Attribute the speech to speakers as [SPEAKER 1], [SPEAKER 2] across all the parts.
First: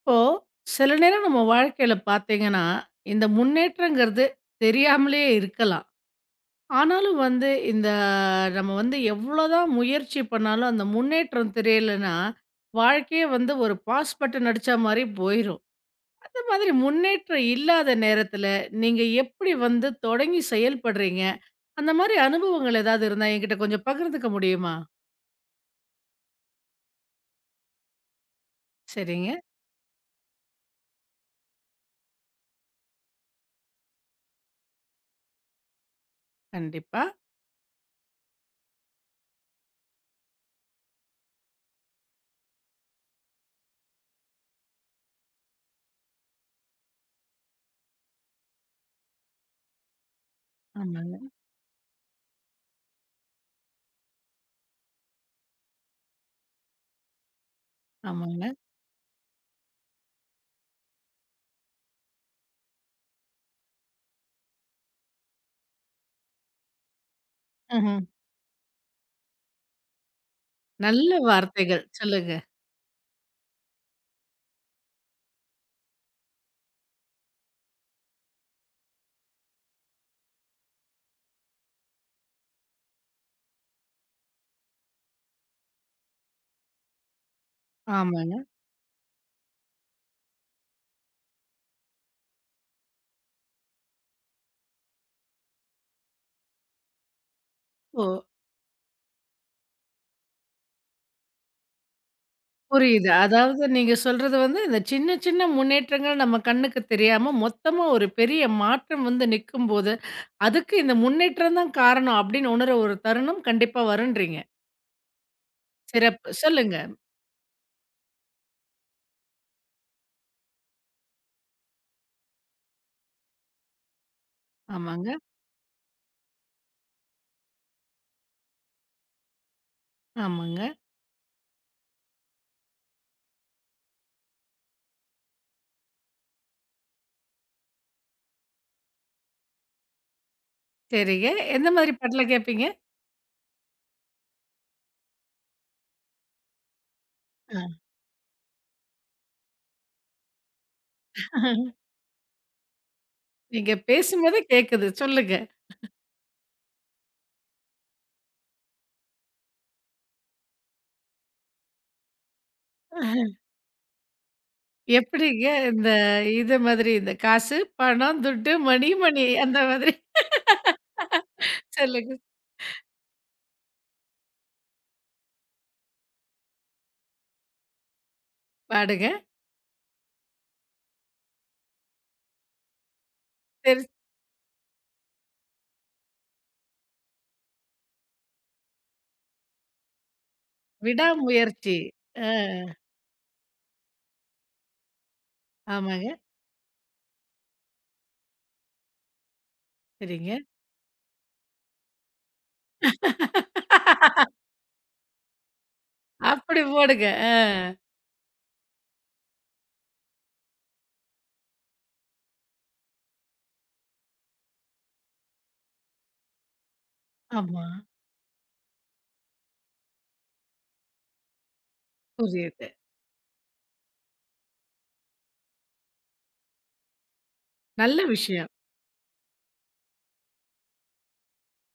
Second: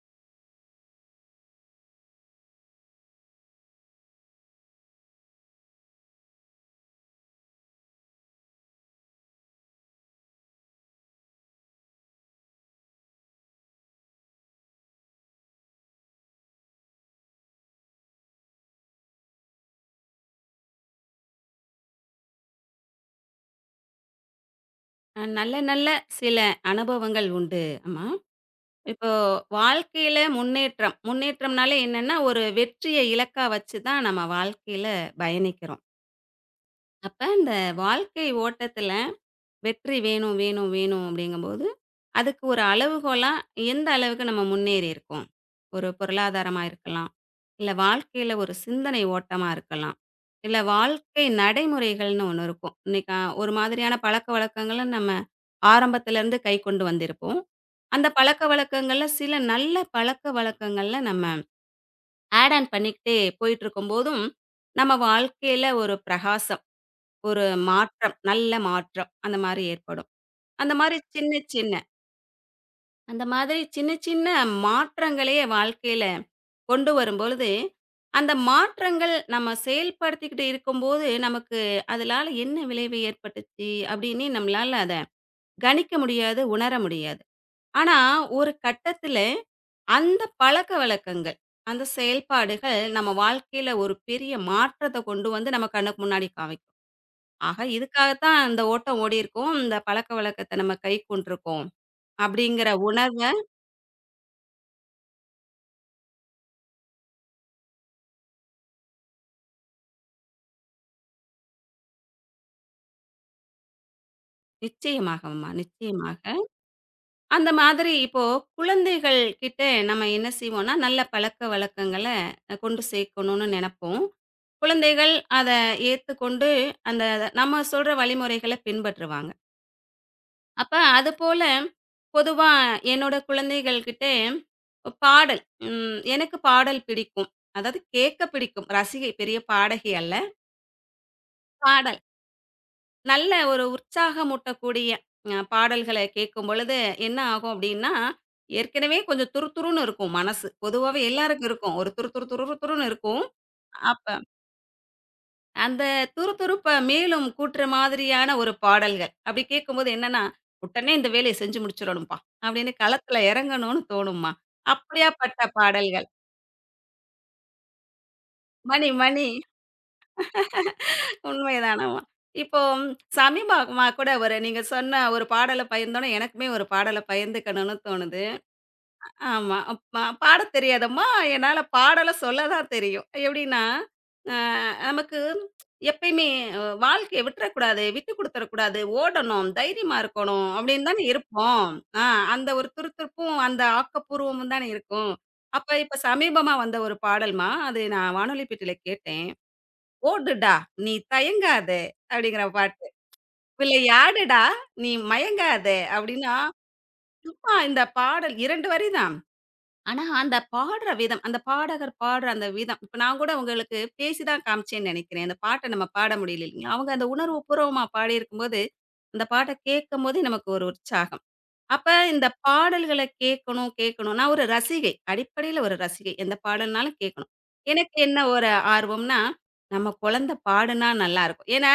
[SPEAKER 1] இப்போ சில நேரம் நம்ம வாழ்க்கையில பார்த்தீங்கன்னா, இந்த முன்னேற்றங்கிறது தெரியாமலே இருக்கலாம். ஆனாலும் வந்து இந்த நம்ம வந்து எவ்வளோதான் முயற்சி பண்ணாலும், அந்த முன்னேற்றம் தெரியலன்னா, வாழ்க்கையே வந்து ஒரு பாஸ் பட்டன் அடிச்சா மாரி போயிரும். அந்த மாதிரி முன்னேற்றம் இல்லாத நேரத்தில, நீங்க எப்படி வந்து தொடங்கி செயல்படுறீங்க? அந்த மாரி அனுபவங்கள் ஏதாவது இருந்தா என்கிட்ட கொஞ்சம் பகிர்ந்துக்க முடியுமா?
[SPEAKER 2] நல்ல, நல்ல சில அனுபவங்கள் உண்டு. ஆமா. இப்போ
[SPEAKER 1] சரிங்க.
[SPEAKER 2] வாழ்க்கையில முன்னேற்றம். முன்னேற்றம்னாலே என்னன்னா, ஒரு வெற்றிய இலக்கா வச்சு தான் நம்ம வாழ்க்கையில பயணிக்கிறோம்.
[SPEAKER 1] கண்டிப்பா.
[SPEAKER 2] அப்ப இந்த வாழ்க்கை ஓட்டத்துல வெற்றி வேணும், வேணும், வேணும் அப்படிங்கும்போது, அதுக்கு ஒரு அளவுகோலா எந்த அளவுக்கு நம்ம முன்னேறி இருக்கோம். ஒரு பொருளாதாரமா இருக்கலாம், இல்ல வாழ்க்கையில ஒரு சிந்தனை ஓட்டமா இருக்கலாம், இல்ல
[SPEAKER 1] ஆமாங்க,
[SPEAKER 2] வாழ்க்கை நடைமுறைகள்னு ஒண்ணு இருக்கும். இன்னைக்கு ஒரு மாதிரியான பழக்கவழக்கங்கள நம்ம ஆரம்பத்திலருந்து கைக்கொண்டு வந்திருப்போம். அந்த
[SPEAKER 1] ஆமாங்க.
[SPEAKER 2] பழக்கவழக்கங்கள்ல சில நல்ல பழக்கவழக்கங்கள்ல நம்ம ஆட் ஆன் பண்ணிக்கிட்டே போயிட்டுருக்கும்போதும், நம்ம வாழ்க்கையில ஒரு பிரகாசம், ஒரு
[SPEAKER 1] ம்ஹ்ம்.
[SPEAKER 2] மாற்றம், நல்ல மாற்றம் அந்த மாரி ஏற்படும். அந்த மாரி
[SPEAKER 1] நல்ல
[SPEAKER 2] சின்ன, சின்ன
[SPEAKER 1] வார்த்தைகள். சொல்லுங்க.
[SPEAKER 2] அந்த மாதிரி சின்ன, சின்ன மாற்றங்களே வாழ்க்கையில கொண்டு வரும்பொழுது, அந்த மாற்றங்கள் நம்ம செயல்படுத்திக்கிட்டு இருக்கும்போது, நமக்கு அதனால என்ன விளைவு ஏற்பட்டுச்சு அப்படின்னு நம்மளால அத கணிக்க முடியாது, உணர முடியாது. ஆனா,
[SPEAKER 1] ஆமாங்க.
[SPEAKER 2] ஒரு கட்டத்தில அந்த பழக்கவழக்கங்கள், அந்த செயல்பாடுகள் நம்ம வாழ்க்கையில ஒரு பெரிய மாற்றத்த கொண்டு வந்து நம்ம கண்ணுக்கு முன்னாடி காமிக்கும். ஆக
[SPEAKER 1] ஓ!
[SPEAKER 2] இதுக்காகத்தான் இந்த ஓட்டம் ஓடியிருக்கோம். இந்த பழக்கவழக்கத்த நம்ம கைக்கொண்டிருக்கோம். அப்படிங்கிற
[SPEAKER 1] புரியுது.
[SPEAKER 2] உணர்வ
[SPEAKER 1] அதாவது நீங்க சொல்றது வந்து, இந்த சின்ன சின்ன முன்னேற்றங்கள் நம்ம கண்ணுக்கு தெரியாம, மொத்தமா ஒரு பெரிய மாற்றம் வந்து நிக்கும்போது, அதுக்கு இந்த முன்னேற்றம் தான் காரணம் அப்படின்னு உணர ஒரு தருணம் கண்டிப்பா வரும்ன்றீங்க.
[SPEAKER 2] நிச்சயமாகம்மா,
[SPEAKER 1] சிறப்பு.
[SPEAKER 2] நிச்சயமாக.
[SPEAKER 1] சொல்லுங்க.
[SPEAKER 2] அந்த மாதிரி இப்போ குழந்தைகள் கிட்ட நம்ம என்ன செய்வோம்னா, நல்ல பழக்கவழக்கங்கள கொண்டு சேர்க்கணும்னு நெனப்போம்.
[SPEAKER 1] ஆமாங்க,
[SPEAKER 2] குழந்தைகள் அத ஏத்துக்கொண்டு, அந்த நம்ம சொல்ற வழிமுறைகள பின்பற்றுவாங்க.
[SPEAKER 1] ஆமாங்க.
[SPEAKER 2] அப்ப அதுபோல பொதுவா என்னோட குழந்தைகள் கிட்ட பாடல் எனக்கு பாடல் பிடிக்கும். அதாவது கேட்க பிடிக்கும். ரசிகை பெரிய பாடகி அல்ல.
[SPEAKER 1] சரிங்க. எந்த
[SPEAKER 2] பாட
[SPEAKER 1] மாதிரி பாட்டுல கேட்பீங்க?
[SPEAKER 2] நல்ல ஒரு உற்சாகமூட்டக்கூடிய பாடல்கள கேட்கும் பொழுது என்ன ஆகும் அப்படின்னா, ஏற்கனவே கொஞ்சம் துருதுருன்னு இருக்கும் மனசு. பொதுவாவே எல்லாருக்கும் இருக்கும். ஒரு துரு துரு துரு துருன்னு இருக்கும்.
[SPEAKER 1] நீங்க
[SPEAKER 2] அப்ப
[SPEAKER 1] பேசும்போதே கேட்குது. சொல்லுங்க.
[SPEAKER 2] அந்த துருதுருப்ப மேலும் கூட்டுற மாதிரியான ஒரு பாடல்கள். அப்படி கேட்கும்போது என்னன்னா, "உடனே இந்த வேலைய செஞ்சு முடிச்சுறணும்ப்பா" அப்படின்னு களத்துல இறங்கணும்னு தோணும்மா. அப்படியாப்பட்ட
[SPEAKER 1] எப்படிங்க இந்த
[SPEAKER 2] பாடல்கள்.
[SPEAKER 1] இது மாதிரி இந்த காசு, பணம், துட்டு,
[SPEAKER 2] மணி
[SPEAKER 1] மணி,
[SPEAKER 2] மணி
[SPEAKER 1] மணி அந்த மாதிரி
[SPEAKER 2] உண்மைதானம்மா.
[SPEAKER 1] சொல்லுங்க.
[SPEAKER 2] இப்போ சமீபமா கூட ஒரு நீங்க சொன்ன ஒரு பாடல பகிர்ந்தோனே எனக்குமே ஒரு பாடல பகிர்ந்துக்கணும்னு தோணுது.
[SPEAKER 1] பாடுங்க.
[SPEAKER 2] ஆமா. அப் ப பாடத் தெரியாதம்மா! என்னால பாடலாம் சொல்ல தான் தெரியும். எப்படின்னா,
[SPEAKER 1] சரி.
[SPEAKER 2] அ நமக்கு எப்பயுமே வாழ்க்கைய விட்டுறக்கூடாது, விட்டு குடுத்துறக்கூடாது, ஓடணும், தைரியமா இருக்கணும் அப்படின்னு தானே இருப்போம்.
[SPEAKER 1] விடாமுயற்சி.
[SPEAKER 2] ஆ
[SPEAKER 1] ஆ.
[SPEAKER 2] அந்த ஒரு துருதுருப்பும், அந்த ஆக்கப்பூர்வமும் தானே இருக்கும். அப்ப இப்ப
[SPEAKER 1] ஆமாங்க.
[SPEAKER 2] சமீபமா வந்த ஒரு பாடல்ம்மா, அது நான் வானொலி பெட்டியில கேட்டேன்.
[SPEAKER 1] சரிங்க.
[SPEAKER 2] "ஓடுடா நீ தயங்காதே" அப்படிங்கிற பாட்டு. "விளையாடுடா நீ மயங்காதே" அப்படின்னா,
[SPEAKER 1] அப்படி போடுங்க. ஆ.
[SPEAKER 2] சும்மா இந்த பாடல் 2 வரி தான். ஆனா, அந்த பாடுற விதம், அந்த பாடகர் பாடுற அந்த விதம், இப்ப நான் கூட உங்களுக்கு பேசி தான் காமிச்சேன்னு நெனைக்கிறேன். அந்த பாட்ட நம்ம பாட முடியல இல்லைங்களா? அவங்க அந்த
[SPEAKER 1] ஆமா.
[SPEAKER 2] உணர்வுபூர்வமா பாடியிருக்கும்போது, அந்த பாட்ட கேட்கும்போதே நமக்கு ஒரு உற்சாகம். அப்ப இந்த
[SPEAKER 1] புரியுது.
[SPEAKER 2] பாடல்கள கேட்கணும், கேட்கணும். நான் ஒரு ரசிகை. அடிப்படையில ஒரு ரசிகை. எந்த பாடல்னாலும் கேட்கணும். எனக்கு
[SPEAKER 1] நல்ல
[SPEAKER 2] என்ன ஒரு
[SPEAKER 1] விஷயம்.
[SPEAKER 2] ஆர்வம்னா, நம்ம குழந்தை பாடுனா நல்லாயிருக்கும். ஏன்னா,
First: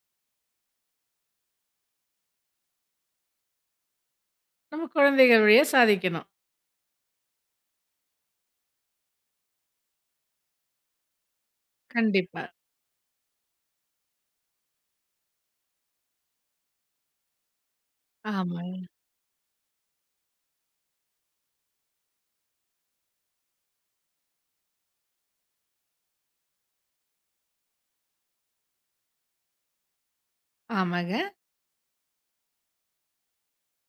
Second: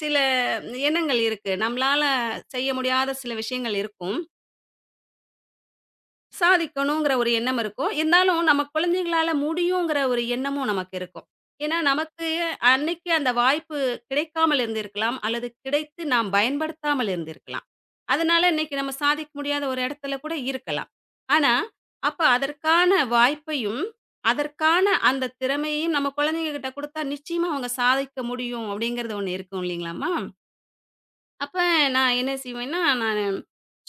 [SPEAKER 2] சில எண்ணங்கள் இருக்கு. நம்மளால செய்ய முடியாத சில விஷயங்கள் இருக்கும்.
[SPEAKER 1] நம்ம குழந்தைகள் வழியா சாதிக்கணும்.
[SPEAKER 2] சாதிக்கணுங்கிற ஒரு எண்ணம் இருக்கும். இருந்தாலும் நம்ம குழந்தைங்களால முடியுங்கிற ஒரு எண்ணமும் நமக்கு இருக்கும். ஏன்னா, நமக்கு
[SPEAKER 1] கண்டிப்பா.
[SPEAKER 2] அன்னைக்கு அந்த வாய்ப்பு கிடைக்காமல் இருந்திருக்கலாம். அல்லது கிடைத்து நாம் பயன்படுத்தாமல் இருந்திருக்கலாம். அதனால இன்னைக்கு
[SPEAKER 1] ஆமாங்க.
[SPEAKER 2] நம்ம சாதிக்க முடியாத ஒரு இடத்துல கூட இருக்கலாம். ஆனா, அப்ப அதற்கான வாய்ப்பையும், அதற்கான அந்த திறமையையும் நம்ம குழந்தைங்ககிட்ட குடுத்தா நிச்சயமா அவங்க சாதிக்க முடியும். அப்படிங்கிறது ஒண்ணு இருக்கும் இல்லைங்களாம்மா?
[SPEAKER 1] ஆமாங்க.
[SPEAKER 2] அப்ப நான் என்ன செய்வேன்னா, நானு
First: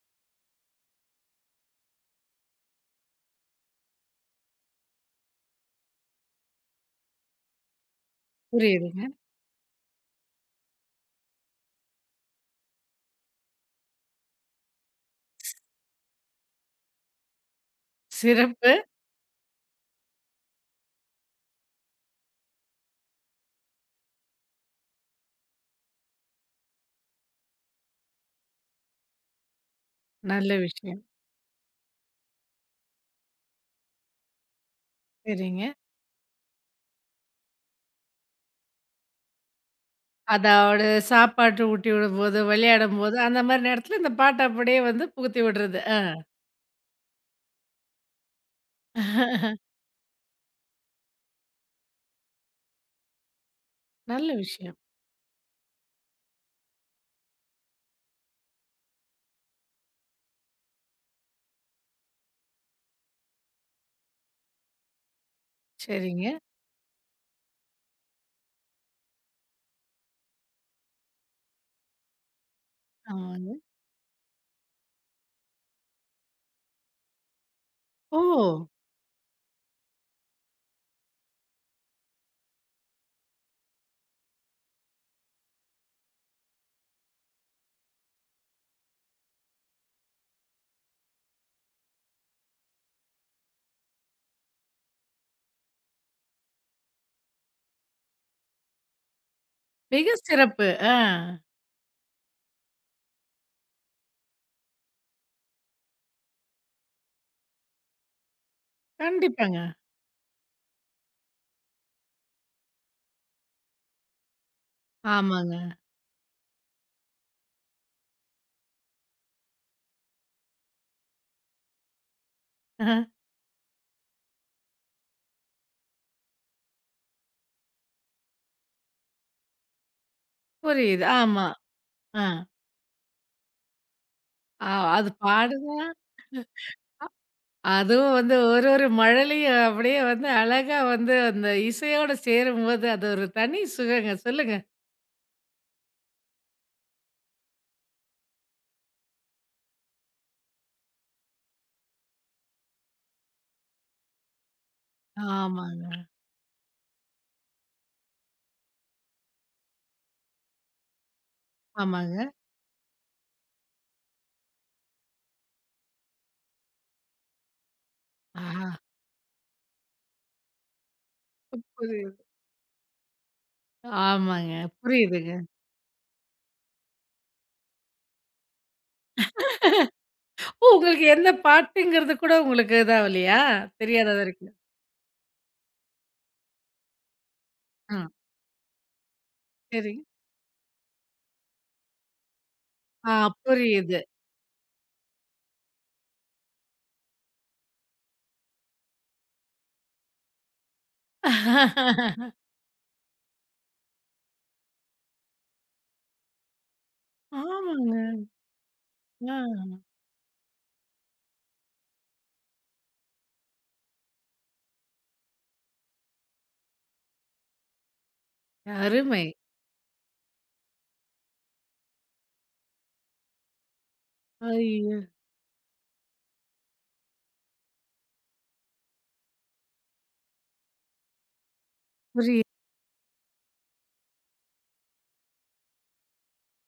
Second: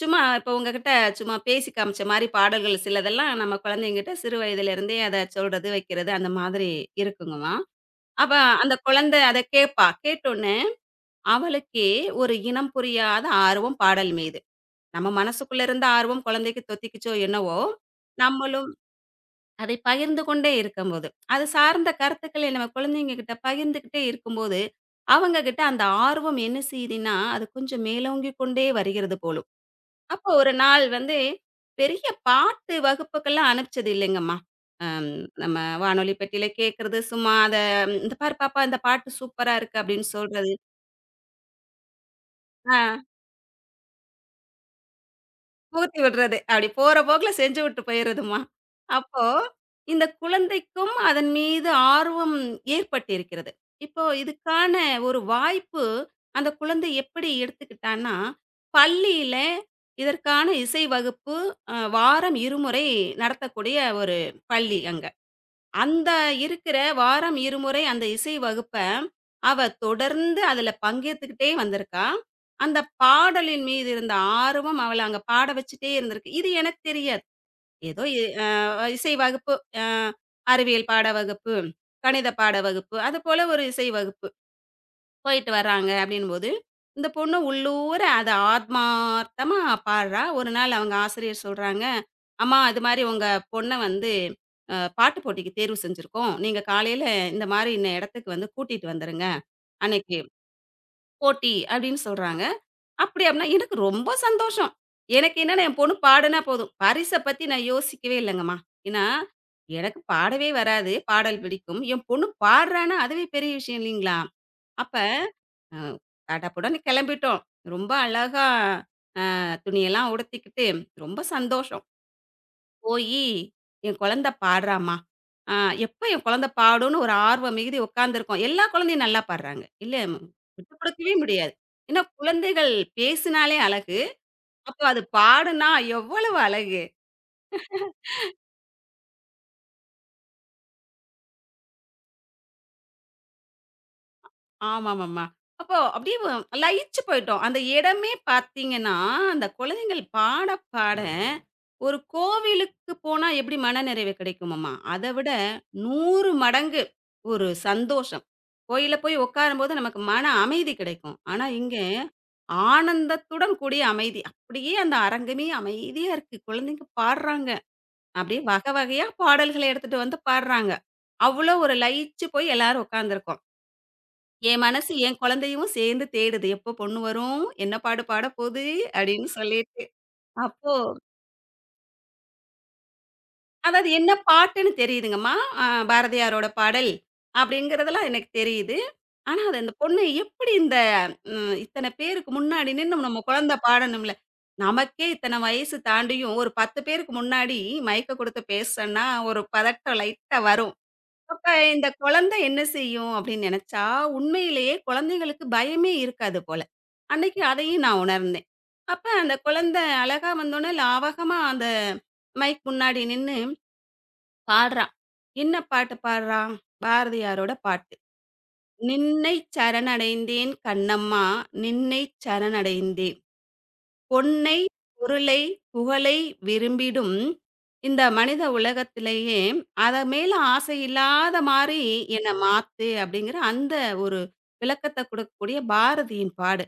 [SPEAKER 2] சும்மா இப்போ உங்ககிட்ட சும்மா பேசி காமிச்ச மாரி பாடல்கள் சிலதெல்லாம் நம்ம குழந்தைங்கிட்ட சிறு வயதிலிருந்தே அத சொல்றது, வைக்கிறது அந்த மாதிரி இருக்குங்களாம். அப்ப அந்த
[SPEAKER 1] புரியுதுங்க.
[SPEAKER 2] குழந்தை அத கேட்பா. கேட்டோனே அவளுக்கே ஒரு இனம் புரியாத ஆர்வம் பாடல் மீது. நம்ம மனசுக்குள்ள இருந்த ஆர்வம் குழந்தைக்கு தொத்திக்கிச்சோ என்னவோ! நம்மளும்
[SPEAKER 1] சிறப்பு.
[SPEAKER 2] அதை பகிர்ந்து கொண்டே இருக்கும்போது, அது சார்ந்த கருத்துக்களை நம்ம குழந்தைங்ககிட்ட பகிர்ந்துகிட்டே இருக்கும்போது, அவங்க கிட்ட அந்த ஆர்வம் என்ன செய்யுதுன்னா, அது கொஞ்சம் மேலோங்கிக் கொண்டே வருகிறது போலும். அப்போ ஒரு
[SPEAKER 1] நல்ல
[SPEAKER 2] நாள்
[SPEAKER 1] விஷயம்.
[SPEAKER 2] வந்து பெரிய பாட்டு வகுப்புக்கெல்லாம் அனுப்பிச்சது இல்லைங்கம்மா. அம் நம்ம
[SPEAKER 1] சரிங்க.
[SPEAKER 2] வானொலி பெட்டியில கேட்கறது சும்மா அத "இந்த பாரு பாப்பா இந்த பாட்டு சூப்பரா இருக்கு" அப்படின்னு சொல்றது.
[SPEAKER 1] அதோட சாப்பாட்டு ஊட்டி விடும்போது,
[SPEAKER 2] ஆ.
[SPEAKER 1] விளையாடும்போது, அந்த மாரி நேரத்துல இந்த பாட்ட அப்படியே வந்து புகுத்தி விடுறது. ஆ.
[SPEAKER 2] புகுத்தி விடுறது. அப்படி போற போக்குல செஞ்சு விட்டு போயிறதும்மா. அப்போ இந்த குழந்தைக்கும் அதன் மீது ஆர்வம் ஏற்பட்டிருக்கிறது. இப்போ
[SPEAKER 1] நல்ல
[SPEAKER 2] இதுக்கான
[SPEAKER 1] விஷயம்.
[SPEAKER 2] ஒரு வாய்ப்பு அந்த குழந்தை எப்படி எடுத்துக்கிட்டான்னா, பள்ளியில இதற்கான இசை வகுப்பு வாரம் இருமுறை நடத்தக்கூடிய ஒரு பள்ளி அங்க. அந்த
[SPEAKER 1] சரிங்க.
[SPEAKER 2] இருக்கிற வாரம் இருமுறை அந்த இசை வகுப்ப, அவ தொடர்ந்து அதுல பங்கேத்துக்கிட்டே வந்திருக்கா. அந்த
[SPEAKER 1] ஆமாங்க.
[SPEAKER 2] பாடலின் மீது இருந்த ஆர்வம் அவள அங்க பாட வச்சுட்டே இருந்திருக்கு. இது எனக்கு தெரியாது. ஏதோ இ அ
[SPEAKER 1] ஓ!
[SPEAKER 2] இசை வகுப்பு, அ அறிவியல் பாட வகுப்பு, கணித பாட வகுப்பு, அதுபோல ஒரு இசை வகுப்பு. போயிட்டு வராங்க அப்படின்னும்போது, இந்த பொண்ணு உள்ளூர அத ஆத்மார்த்தமா பாடுறா. ஒரு நாள் அவங்க ஆசிரியர் சொல்றாங்க, "அம்மா இது மாரி உங்க பொண்ண வந்து பாட்டு போட்டிக்கு தேர்வு செஞ்சிருக்கோம். நீங்க காலையில இந்த மாரி இந்த இடத்துக்கு வந்து கூட்டிட்டு வந்துருங்க.
[SPEAKER 1] மிக
[SPEAKER 2] அன்னைக்கு
[SPEAKER 1] சிறப்பு. ஆ.
[SPEAKER 2] போட்டி" அப்படின்னு சொல்றாங்க. அப்படி அப்படின்னா எனக்கு ரொம்ப சந்தோஷம். எனக்கு என்னன்னா என் பொண்ணு பாடுனா போதும். பரிச பத்தி நான் யோசிக்கவே இல்லங்கம்மா. ஏன்னா,
[SPEAKER 1] கண்டிப்பாங்க.
[SPEAKER 2] எனக்கு பாடவே வராது. பாடல் பிடிக்கும். என் பொண்ணு பாடுறான்னா அதுவே பெரிய விஷயம் இல்லைங்களா? அப்ப
[SPEAKER 1] ஆமாங்க.
[SPEAKER 2] அ டாடாபுடான்னு கெளம்பிட்டோம். ரொம்ப அழகா துணியெல்லாம் உடுத்திக்கிட்டு, ரொம்ப சந்தோஷம்.
[SPEAKER 1] ஆ.
[SPEAKER 2] போயி, என் குழந்த பாடுறாம்மா! அ எப்ப என் குழந்த பாடும்ன்னு ஒரு ஆர்வம் மிகுதி உட்காந்துருக்கோம். எல்லா குழந்தையும் நல்லா பாடுறாங்க. இல்ல விட்டுக்
[SPEAKER 1] புரியுது.
[SPEAKER 2] குடுக்கவே
[SPEAKER 1] ஆமா.
[SPEAKER 2] முடியாது. ஏன்னா,
[SPEAKER 1] ஆ.
[SPEAKER 2] குழந்தைகள் பேசினாலே அழகு.
[SPEAKER 1] ஆ
[SPEAKER 2] அப்போ அது
[SPEAKER 1] அது பாடு
[SPEAKER 2] பாடுனா எவ்வளவு அழகு!
[SPEAKER 1] அதுவும் வந்து ஒரு ஒரு மழலையும் அப்படியே வந்து அழகா வந்து அந்த இசையோட சேரும்போது, அது ஒரு தனி சுகங்க. சொல்லுங்க.
[SPEAKER 2] ஆமாமாமா. அப்போ அப்படியே லயிச்சு போயிட்டோம். அந்த இடமே பார்த்தீங்கன்னா, அந்த குழந்தைகள் பாட, பாட ஒரு கோவிலுக்கு போனா எப்படி மனநிறைவு கிடைக்குமாமா, அத விட
[SPEAKER 1] ஆமாங்க,
[SPEAKER 2] 100 மடங்கு ஒரு சந்தோஷம். கோயில்ல போய் உட்காரும்போது நமக்கு மன அமைதி கிடைக்கும். ஆனா இங்க
[SPEAKER 1] ஆமாங்க.
[SPEAKER 2] ஆனந்தத்துடன் கூடிய அமைதி. அப்படியே அந்த அரங்கமே அமைதியா இருக்கு. குழந்தைங்க பாடுறாங்க. அப்படியே
[SPEAKER 1] ஆஹா!
[SPEAKER 2] வகை வகையா பாடல்கள எடுத்துட்டு வந்து பாடுறாங்க. அவ்வளோ ஒரு
[SPEAKER 1] புரியுது.
[SPEAKER 2] லயிச்சு போய் எல்லாரும் உட்கார்ந்துருக்கோம்.
[SPEAKER 1] ஆமாங்க.
[SPEAKER 2] என் மனசு என்
[SPEAKER 1] புரியுதுங்க.
[SPEAKER 2] குழந்தையும் சேர்ந்து தேடுது. எப்போ பொண்ணு வரும்? என்ன பாட்டு பாட போது? அப்படின்னு சொல்லிட்டு.
[SPEAKER 1] ஓ!
[SPEAKER 2] அப்போ
[SPEAKER 1] உங்களுக்கு எந்த பாட்டுங்கிறது கூட உங்களுக்கு இதாவலையா?
[SPEAKER 2] அதாவது என்ன
[SPEAKER 1] தெரியாதது வரைக்கும்.
[SPEAKER 2] பாட்டுன்னு தெரியுதுங்கம்மா. அ பாரதியாரோட பாடல்
[SPEAKER 1] ஆ
[SPEAKER 2] அப்படிங்கிறதெல்லாம் எனக்கு தெரியுது. ஆனா, அது அந்த
[SPEAKER 1] சரி.
[SPEAKER 2] பொண்ணு எப்படி இந்த இத்தன பேருக்கு முன்னாடி நின்னு
[SPEAKER 1] ஆ
[SPEAKER 2] நம்ம குழந்தை
[SPEAKER 1] புரியுது.
[SPEAKER 2] பாடணும்ல. நமக்கே இத்தன வயசு தாண்டியும் ஒரு 10 பேருக்கு முன்னாடி மைக்க குடுத்து பேசன்னா ஒரு பதட்டம் லைட்டா வரும். அப்ப இந்த குழந்தை என்ன செய்யும் அப்படின்னு நினைச்சா, உண்மையிலேயே குழந்தைகளுக்கு பயமே இருக்காது போல. அன்னைக்கு அதையும் நான்
[SPEAKER 1] ஆமாங்க.
[SPEAKER 2] உணர்ந்தேன். அப்ப அந்த
[SPEAKER 1] ஆ
[SPEAKER 2] குழந்தை அழகா வந்தோனே லாவகமா அந்த மைக் முன்னாடி நின்னு பாடுறா. என்ன பாட்டு பாடுறா? பாரதியாரோட பாட்டு.
[SPEAKER 1] அருமை.
[SPEAKER 2] "நின்னை சரணடைந்தேன் கண்ணம்மா நின்னை சரணடைந்தேன்." பொன்னை,
[SPEAKER 1] ஐயோ!
[SPEAKER 2] பொருளை, புகழை விரும்பிடும் இந்த மனித உலகத்திலேயே, அத மேல ஆசை இல்லாத மாரி "என்ன
[SPEAKER 1] புரியுது.
[SPEAKER 2] மாத்து" அப்படிங்கிற அந்த ஒரு விளக்கத்த குடுக்கக்கூடிய பாரதியின் பாடு.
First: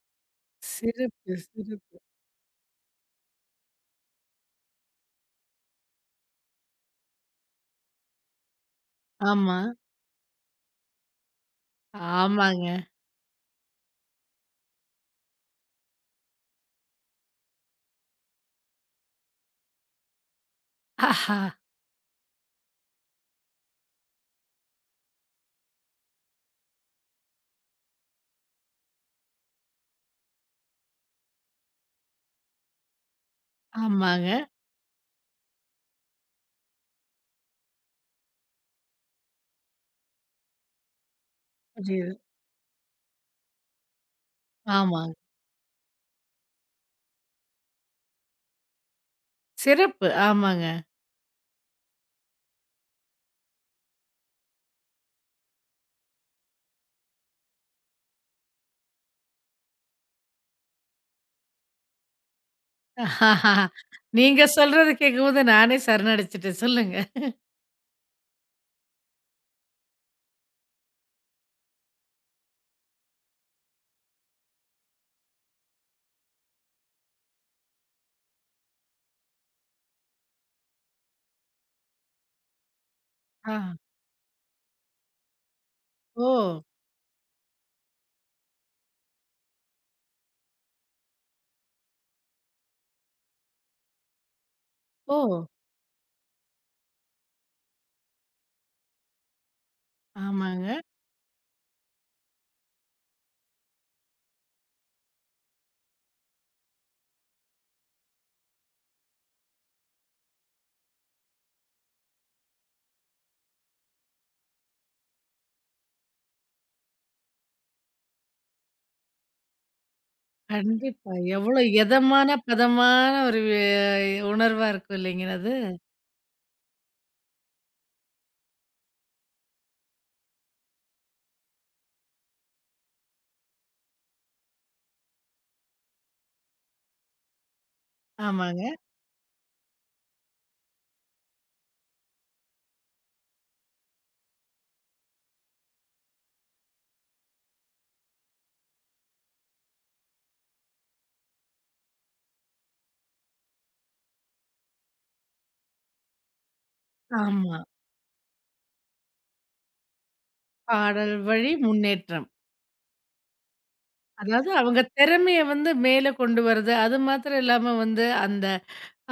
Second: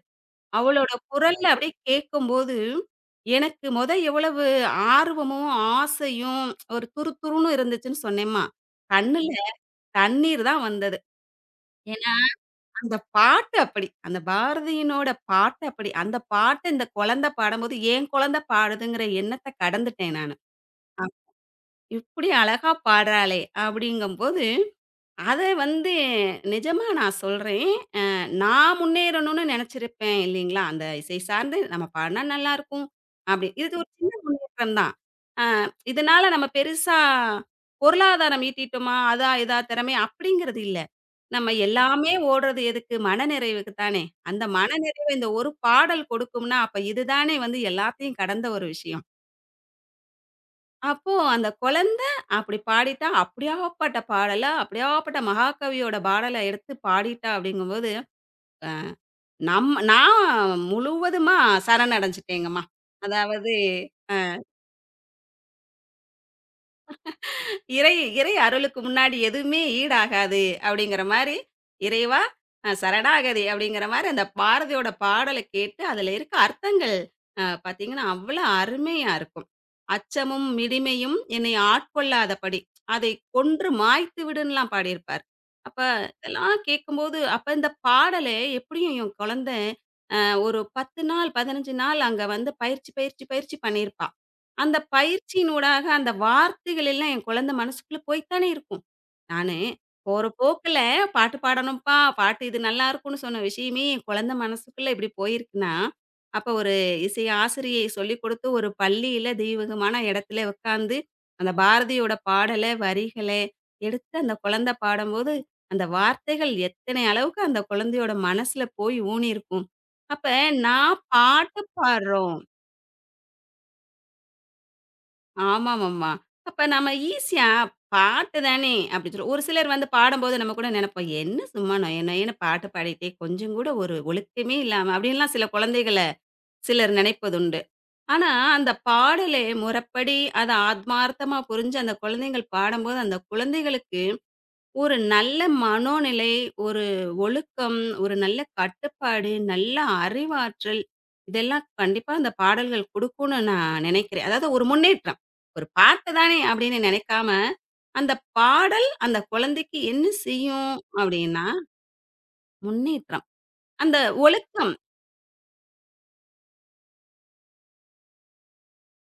[SPEAKER 2] அவளோட
[SPEAKER 1] சிறப்பு,
[SPEAKER 2] குரல்ல அப்படியே
[SPEAKER 1] சிறப்பு.
[SPEAKER 2] கேட்கும்போது, எனக்கு மொத எவ்வளவு ஆர்வமும், ஆசையும் ஒரு துருதுருன்னு இருந்துச்சுன்னு சொன்னேம்மா, கண்ணுல
[SPEAKER 1] ஆமா.
[SPEAKER 2] தண்ணீர் தான் வந்தது.
[SPEAKER 1] ஆமாங்க.
[SPEAKER 2] அந்த பாட்டு அப்படி. அந்த பாரதியினோட பாட்டு அப்படி. அந்த பாட்ட இந்த குழந்தை பாடம்போது, என் குழந்தை பாடுதுங்கிற எண்ணத்த கடந்துட்டேன் நானு.
[SPEAKER 1] ஆஹா!
[SPEAKER 2] "இப்படி அழகா பாடுறாளே!" அப்படிங்கும்போது அத வந்து நிஜமா நான் சொல்றேன். அ நான் முன்னேறணும்னு நெனச்சிருப்பேன் இல்லீங்களா? அந்த இசை சார்ந்து நம்ம பாடுனா நல்லாருக்கும். அப்படி இது ஒரு சின்ன
[SPEAKER 1] ஆமாங்க.
[SPEAKER 2] முன்னேற்றம் தான். அ இதனால நம்ம பெருசா பொருளாதாரம் ஈட்டிட்டோமா? அதா, இதா திறமை அப்படிங்கிறது இல்ல. நம்ம எல்லாமே
[SPEAKER 1] புரியுது.
[SPEAKER 2] ஓடுறது எதுக்கு? மனநிறைவுக்கு தானே! அந்த
[SPEAKER 1] ஆமா.
[SPEAKER 2] மனநிறைவு இந்த ஒரு பாடல் கொடுக்கும்னா, அப்ப இதுதானே வந்து எல்லாத்தையும் கடந்த ஒரு விஷயம்.
[SPEAKER 1] சிறப்பு. ஆமாங்க.
[SPEAKER 2] அப்போ அந்த குழந்தை அப்படி பாடிட்டா, அப்படியாப்பட்ட பாடல, அப்படியாப்பட்ட மகாகவியோட பாடல எடுத்து பாடிட்டா அப்படிங்கும்போது, அ நம்ம நான் முழுவதுமா சரணடைஞ்சுட்டேங்கம்மா. அதாவது
[SPEAKER 1] நீங்க சொல்றது கேட்கும்போது நானே சரணடைச்சுட்டேன். சொல்லுங்க.
[SPEAKER 2] இறை இறை அருளுக்கு முன்னாடி எதுவுமே ஈடாகாது அப்படிங்கிற மாரி, "இறைவா சரணாகதி" அப்படிங்கிற மாரி அந்த பாரதியோட பாடல கேட்டு, அதுல இருக்க அர்த்தங்கள் பார்த்தீங்கன்னா, அவ்வளோ அருமையா இருக்கும். "அச்சமும் மிடிமையும் என்னை ஆட்கொள்ளாதபடி, அதை
[SPEAKER 1] ஆ.
[SPEAKER 2] கொன்று மாய்த்து விடுன்லாம்" பாடியிருப்பார். அப்ப
[SPEAKER 1] ஓ!
[SPEAKER 2] இதெல்லாம் கேட்கும்போது, அப்ப இந்த பாடலே எப்படியும் என் குழந்த அ ஒரு 10 நாள், 15 நாள் அங்க வந்து பயிற்சி, பயிற்சி, பயிற்சி பண்ணியிருப்பா. அந்த
[SPEAKER 1] ஓ!
[SPEAKER 2] பயிற்சியினூடாக அந்த வார்த்தைகள் எல்லாம் என் குழந்தை மனசுக்குள்ள போய்த்தானே இருக்கும். நானு போற போக்குல
[SPEAKER 1] ஆமாங்க.
[SPEAKER 2] பாட்டு பாடணும்ப்பா, பாட்டு இது நல்லாருக்கும்ன்னு சொன்ன விஷயமே என் குழந்தை மனசுக்குள்ள இப்படி போயிருக்குன்னா, அப்ப ஒரு இசை ஆசிரியை சொல்லிக் கொடுத்து ஒரு பள்ளியில தெய்வீகமான இடத்துல உட்கார்ந்து, அந்த பாரதியோட பாடல, வரிகள எடுத்து அந்த குழந்தை பாடம்போது, அந்த வார்த்தைகள் எத்தனை அளவுக்கு அந்த குழந்தையோட மனசுல போய் ஊனியிருக்கும். அப்ப நான்
[SPEAKER 1] கண்டிப்பா.
[SPEAKER 2] பாட்டு
[SPEAKER 1] எவ்வளோ எதமான,
[SPEAKER 2] பாடுறோம்.
[SPEAKER 1] பதமான ஒரு உணர்வா இருக்கும் இல்லைங்களா அது?
[SPEAKER 2] ஆமாமாம்மா. அப்ப நம்ம ஈஸியா பாட்டு தானே அப்படின்னு சொல்லி ஒரு சிலர் வந்து பாடும்போது நம்ம கூட நினைப்போம். என்ன சும்மா நொய நொயன்னு பாட்டு பாடிட்டே கொஞ்சம் கூட ஒரு ஒழுக்கமே இல்லாம அப்படின்லாம் சில குழந்தைகள சிலர் நினைப்பதுண்டு. ஆனா
[SPEAKER 1] ஆமாங்க.
[SPEAKER 2] அந்த பாடலே முறைப்படி அத ஆத்மார்த்தமா புரிஞ்சு அந்த குழந்தைகள் பாடும்போது அந்த குழந்தைகளுக்கு ஒரு நல்ல மனோநிலை, ஒரு ஒழுக்கம், ஒரு நல்ல கட்டுப்பாடு, நல்ல அறிவாற்றல், இதெல்லாம் கண்டிப்பா அந்த பாடல்கள் குடுக்கும்னு நான் நினைக்கிறேன். அதாவது ஒரு முன்னேற்றம். ஒரு பாட்டு தானே அப்படின்னு நினைக்காம,
[SPEAKER 1] ஆமா.
[SPEAKER 2] அந்த பாடல் அந்த குழந்தைக்கு என்ன செய்யும்
[SPEAKER 1] பாடல்
[SPEAKER 2] அப்படின்னா,
[SPEAKER 1] வழி முன்னேற்றம்.
[SPEAKER 2] முன்னேற்றம். அந்த
[SPEAKER 1] அதாவது
[SPEAKER 2] ஒழுக்கம்.
[SPEAKER 1] அவங்க திறமைய வந்து மேல கொண்டு வரது. அது மாத்திரம் இல்லாம வந்து அந்த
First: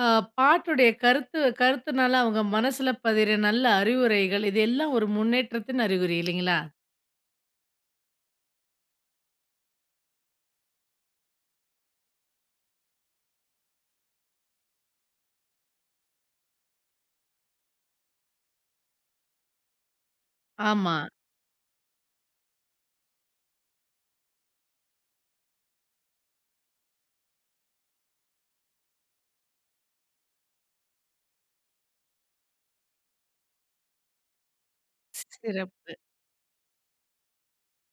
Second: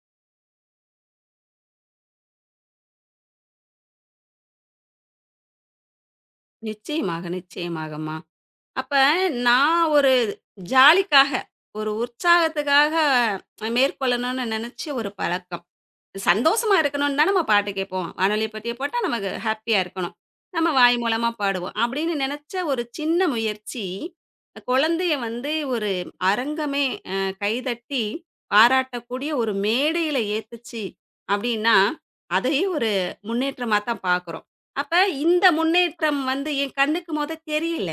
[SPEAKER 1] அ பாட்டுடைய கருத்து கருத்துனால அவங்க மனசுல பதிற நல்ல அறிவுரைகள், இது எல்லாம் ஒரு முன்னேற்றத்தின் அறிகுறி இல்லைங்களா?
[SPEAKER 2] நிச்சயமாக, நிச்சயமாகம்மா. அப்ப நான் ஒரு ஜாலிக்காக, ஒரு உற்சாகத்துக்காக மேற்கொள்ளணும்னு நினைச்ச ஒரு பழக்கம். சந்தோஷமா இருக்கணும்னு தான் நம்ம பாட்டு கேட்போம். வானொலி பெட்டிய போட்டா நமக்கு ஹேப்பியா இருக்கணும். நம்ம
[SPEAKER 1] ஆமா.
[SPEAKER 2] வாய் மூலமா பாடுவோம். அப்படின்னு நினைச்ச ஒரு சின்ன முயற்சி, குழந்தைய வந்து ஒரு அரங்கமே அ கைதட்டி பாராட்டக்கூடிய ஒரு மேடையில ஏத்துச்சு அப்படின்னா, அதையே ஒரு முன்னேற்றமா தான் பார்க்குறோம். அப்ப இந்த
[SPEAKER 1] சிறப்பு.
[SPEAKER 2] முன்னேற்றம் வந்து என் கண்ணுக்கு மொத தெரியல.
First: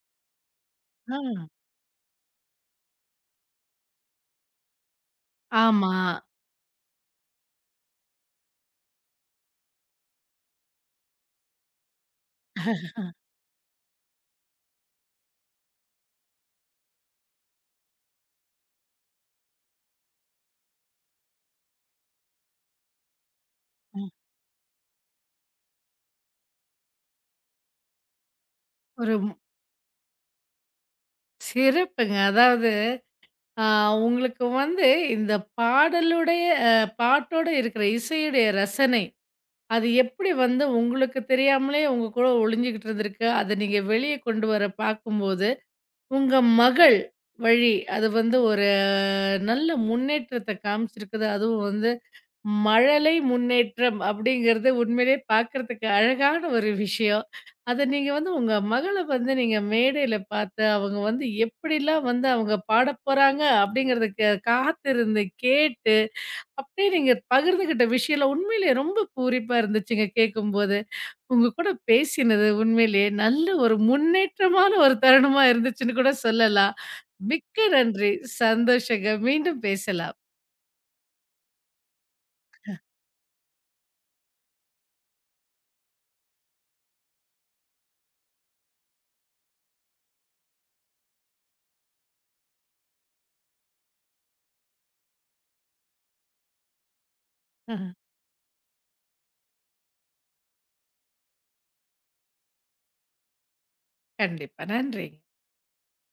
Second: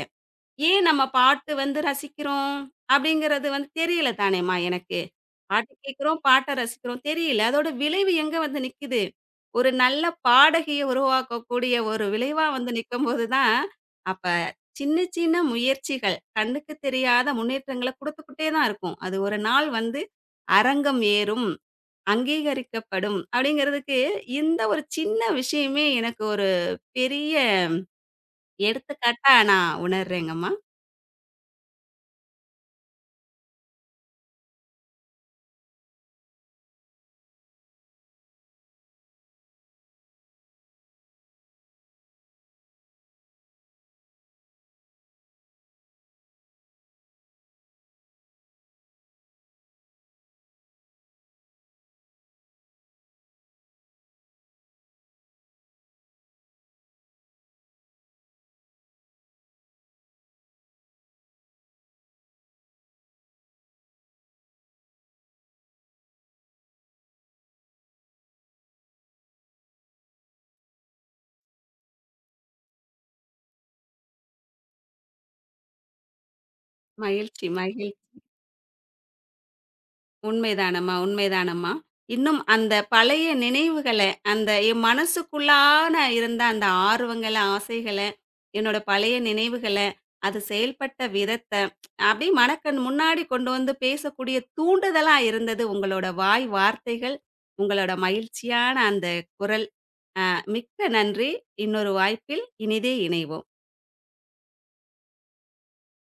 [SPEAKER 2] ஏன் நம்ம
[SPEAKER 1] ஆ.
[SPEAKER 2] பாட்டு வந்து ரசிக்கிறோம் அப்படிங்கிறது வந்து தெரியல தானேம்மா எனக்கு. பாட்டு
[SPEAKER 1] ஆமா.
[SPEAKER 2] கேட்கிறோம், பாட்ட ரசிக்கிறோம் தெரியல. அதோட விளைவு எங்க வந்து நிக்குது? ஒரு நல்ல பாடகிய உருவாக்கக்கூடிய ஒரு விளைவா வந்து நிக்கும்போது தான், அப்ப சின்ன சின்ன முயற்சிகள், கண்ணுக்கு தெரியாத முன்னேற்றங்கள குடுத்துக்கிட்டே தான் இருக்கும். அது ஒரு நாள் வந்து அரங்கம் ஏறும், அங்கீகரிக்கப்படும் அப்படிங்கிறதுக்கு
[SPEAKER 1] ம்.
[SPEAKER 2] இந்த ஒரு சின்ன விஷயமே எனக்கு ஒரு பெரிய
[SPEAKER 1] ஒரு
[SPEAKER 2] எடுத்துக்காட்டா நான் உணர்றேங்கம்மா.
[SPEAKER 1] சிறப்புங்க. அதாவது அ உங்களுக்கு வந்து இந்த பாடலுடைய அ பாட்டோட இருக்கிற இசையுடைய ரசனை, அது எப்படி வந்து உங்களுக்கு தெரியாமலே உங்க கூட ஒளிஞ்சுகிட்டு இருந்திருக்கு. அத நீங்க வெளிய கொண்டு வர பார்க்கும்போது, உங்க மகள் வழி அது வந்து ஒரு நல்ல முன்னேற்றத்த காமிச்சிருக்குது. அதுவும் வந்து மழலை முன்னேற்றம் அப்படிங்கிறது உண்மையிலே பார்க்கறதுக்கு அழகான ஒரு விஷயம். அத நீங்க வந்து உங்க மகள வந்து நீங்க மேடையில பார்த்து, அவங்க வந்து எப்படிலாம் வந்து அவங்க பாடப்போறாங்க அப்படிங்கிறதுக்கு காத்திருந்து கேட்டு, அப்படியே நீங்க பகிர்ந்துகிட்ட விஷயம்லாம் உண்மையிலேயே ரொம்ப பூரிப்பா இருந்துச்சுங்க கேட்கும்போது. உங்க கூட பேசினது உண்மையிலேயே நல்ல ஒரு முன்னேற்றமான ஒரு தருணமா இருந்துச்சுன்னு கூட சொல்லலாம்.
[SPEAKER 2] மகிழ்ச்சி
[SPEAKER 1] மிக்க
[SPEAKER 2] மகிழ்ச்சி.
[SPEAKER 1] நன்றி. சந்தோஷங்க. மீண்டும் பேசலாம்.
[SPEAKER 2] உண்மைதானம்மா, உண்மைதானம்மா. இன்னும் அந்த பழைய நினைவுகள, அந்த என் மனசுக்குள்ளான இருந்த அந்த ஆர்வங்கள, ஆசைகள, என்னோட பழைய நினைவுகள, அது செயல்பட்ட விதத்த, அப்படியே மனக்கண் முன்னாடி கொண்டு வந்து பேசக்கூடிய தூண்டுதலா இருந்தது உங்களோட வாய் வார்த்தைகள், உங்களோட
[SPEAKER 1] அஹ்,
[SPEAKER 2] மகிழ்ச்சியான அந்த குரல். மிக்க நன்றி. இன்னொரு வாய்ப்பில் இனிதே இணைவோம்.
[SPEAKER 1] கண்டிப்பா. நன்றிங்க.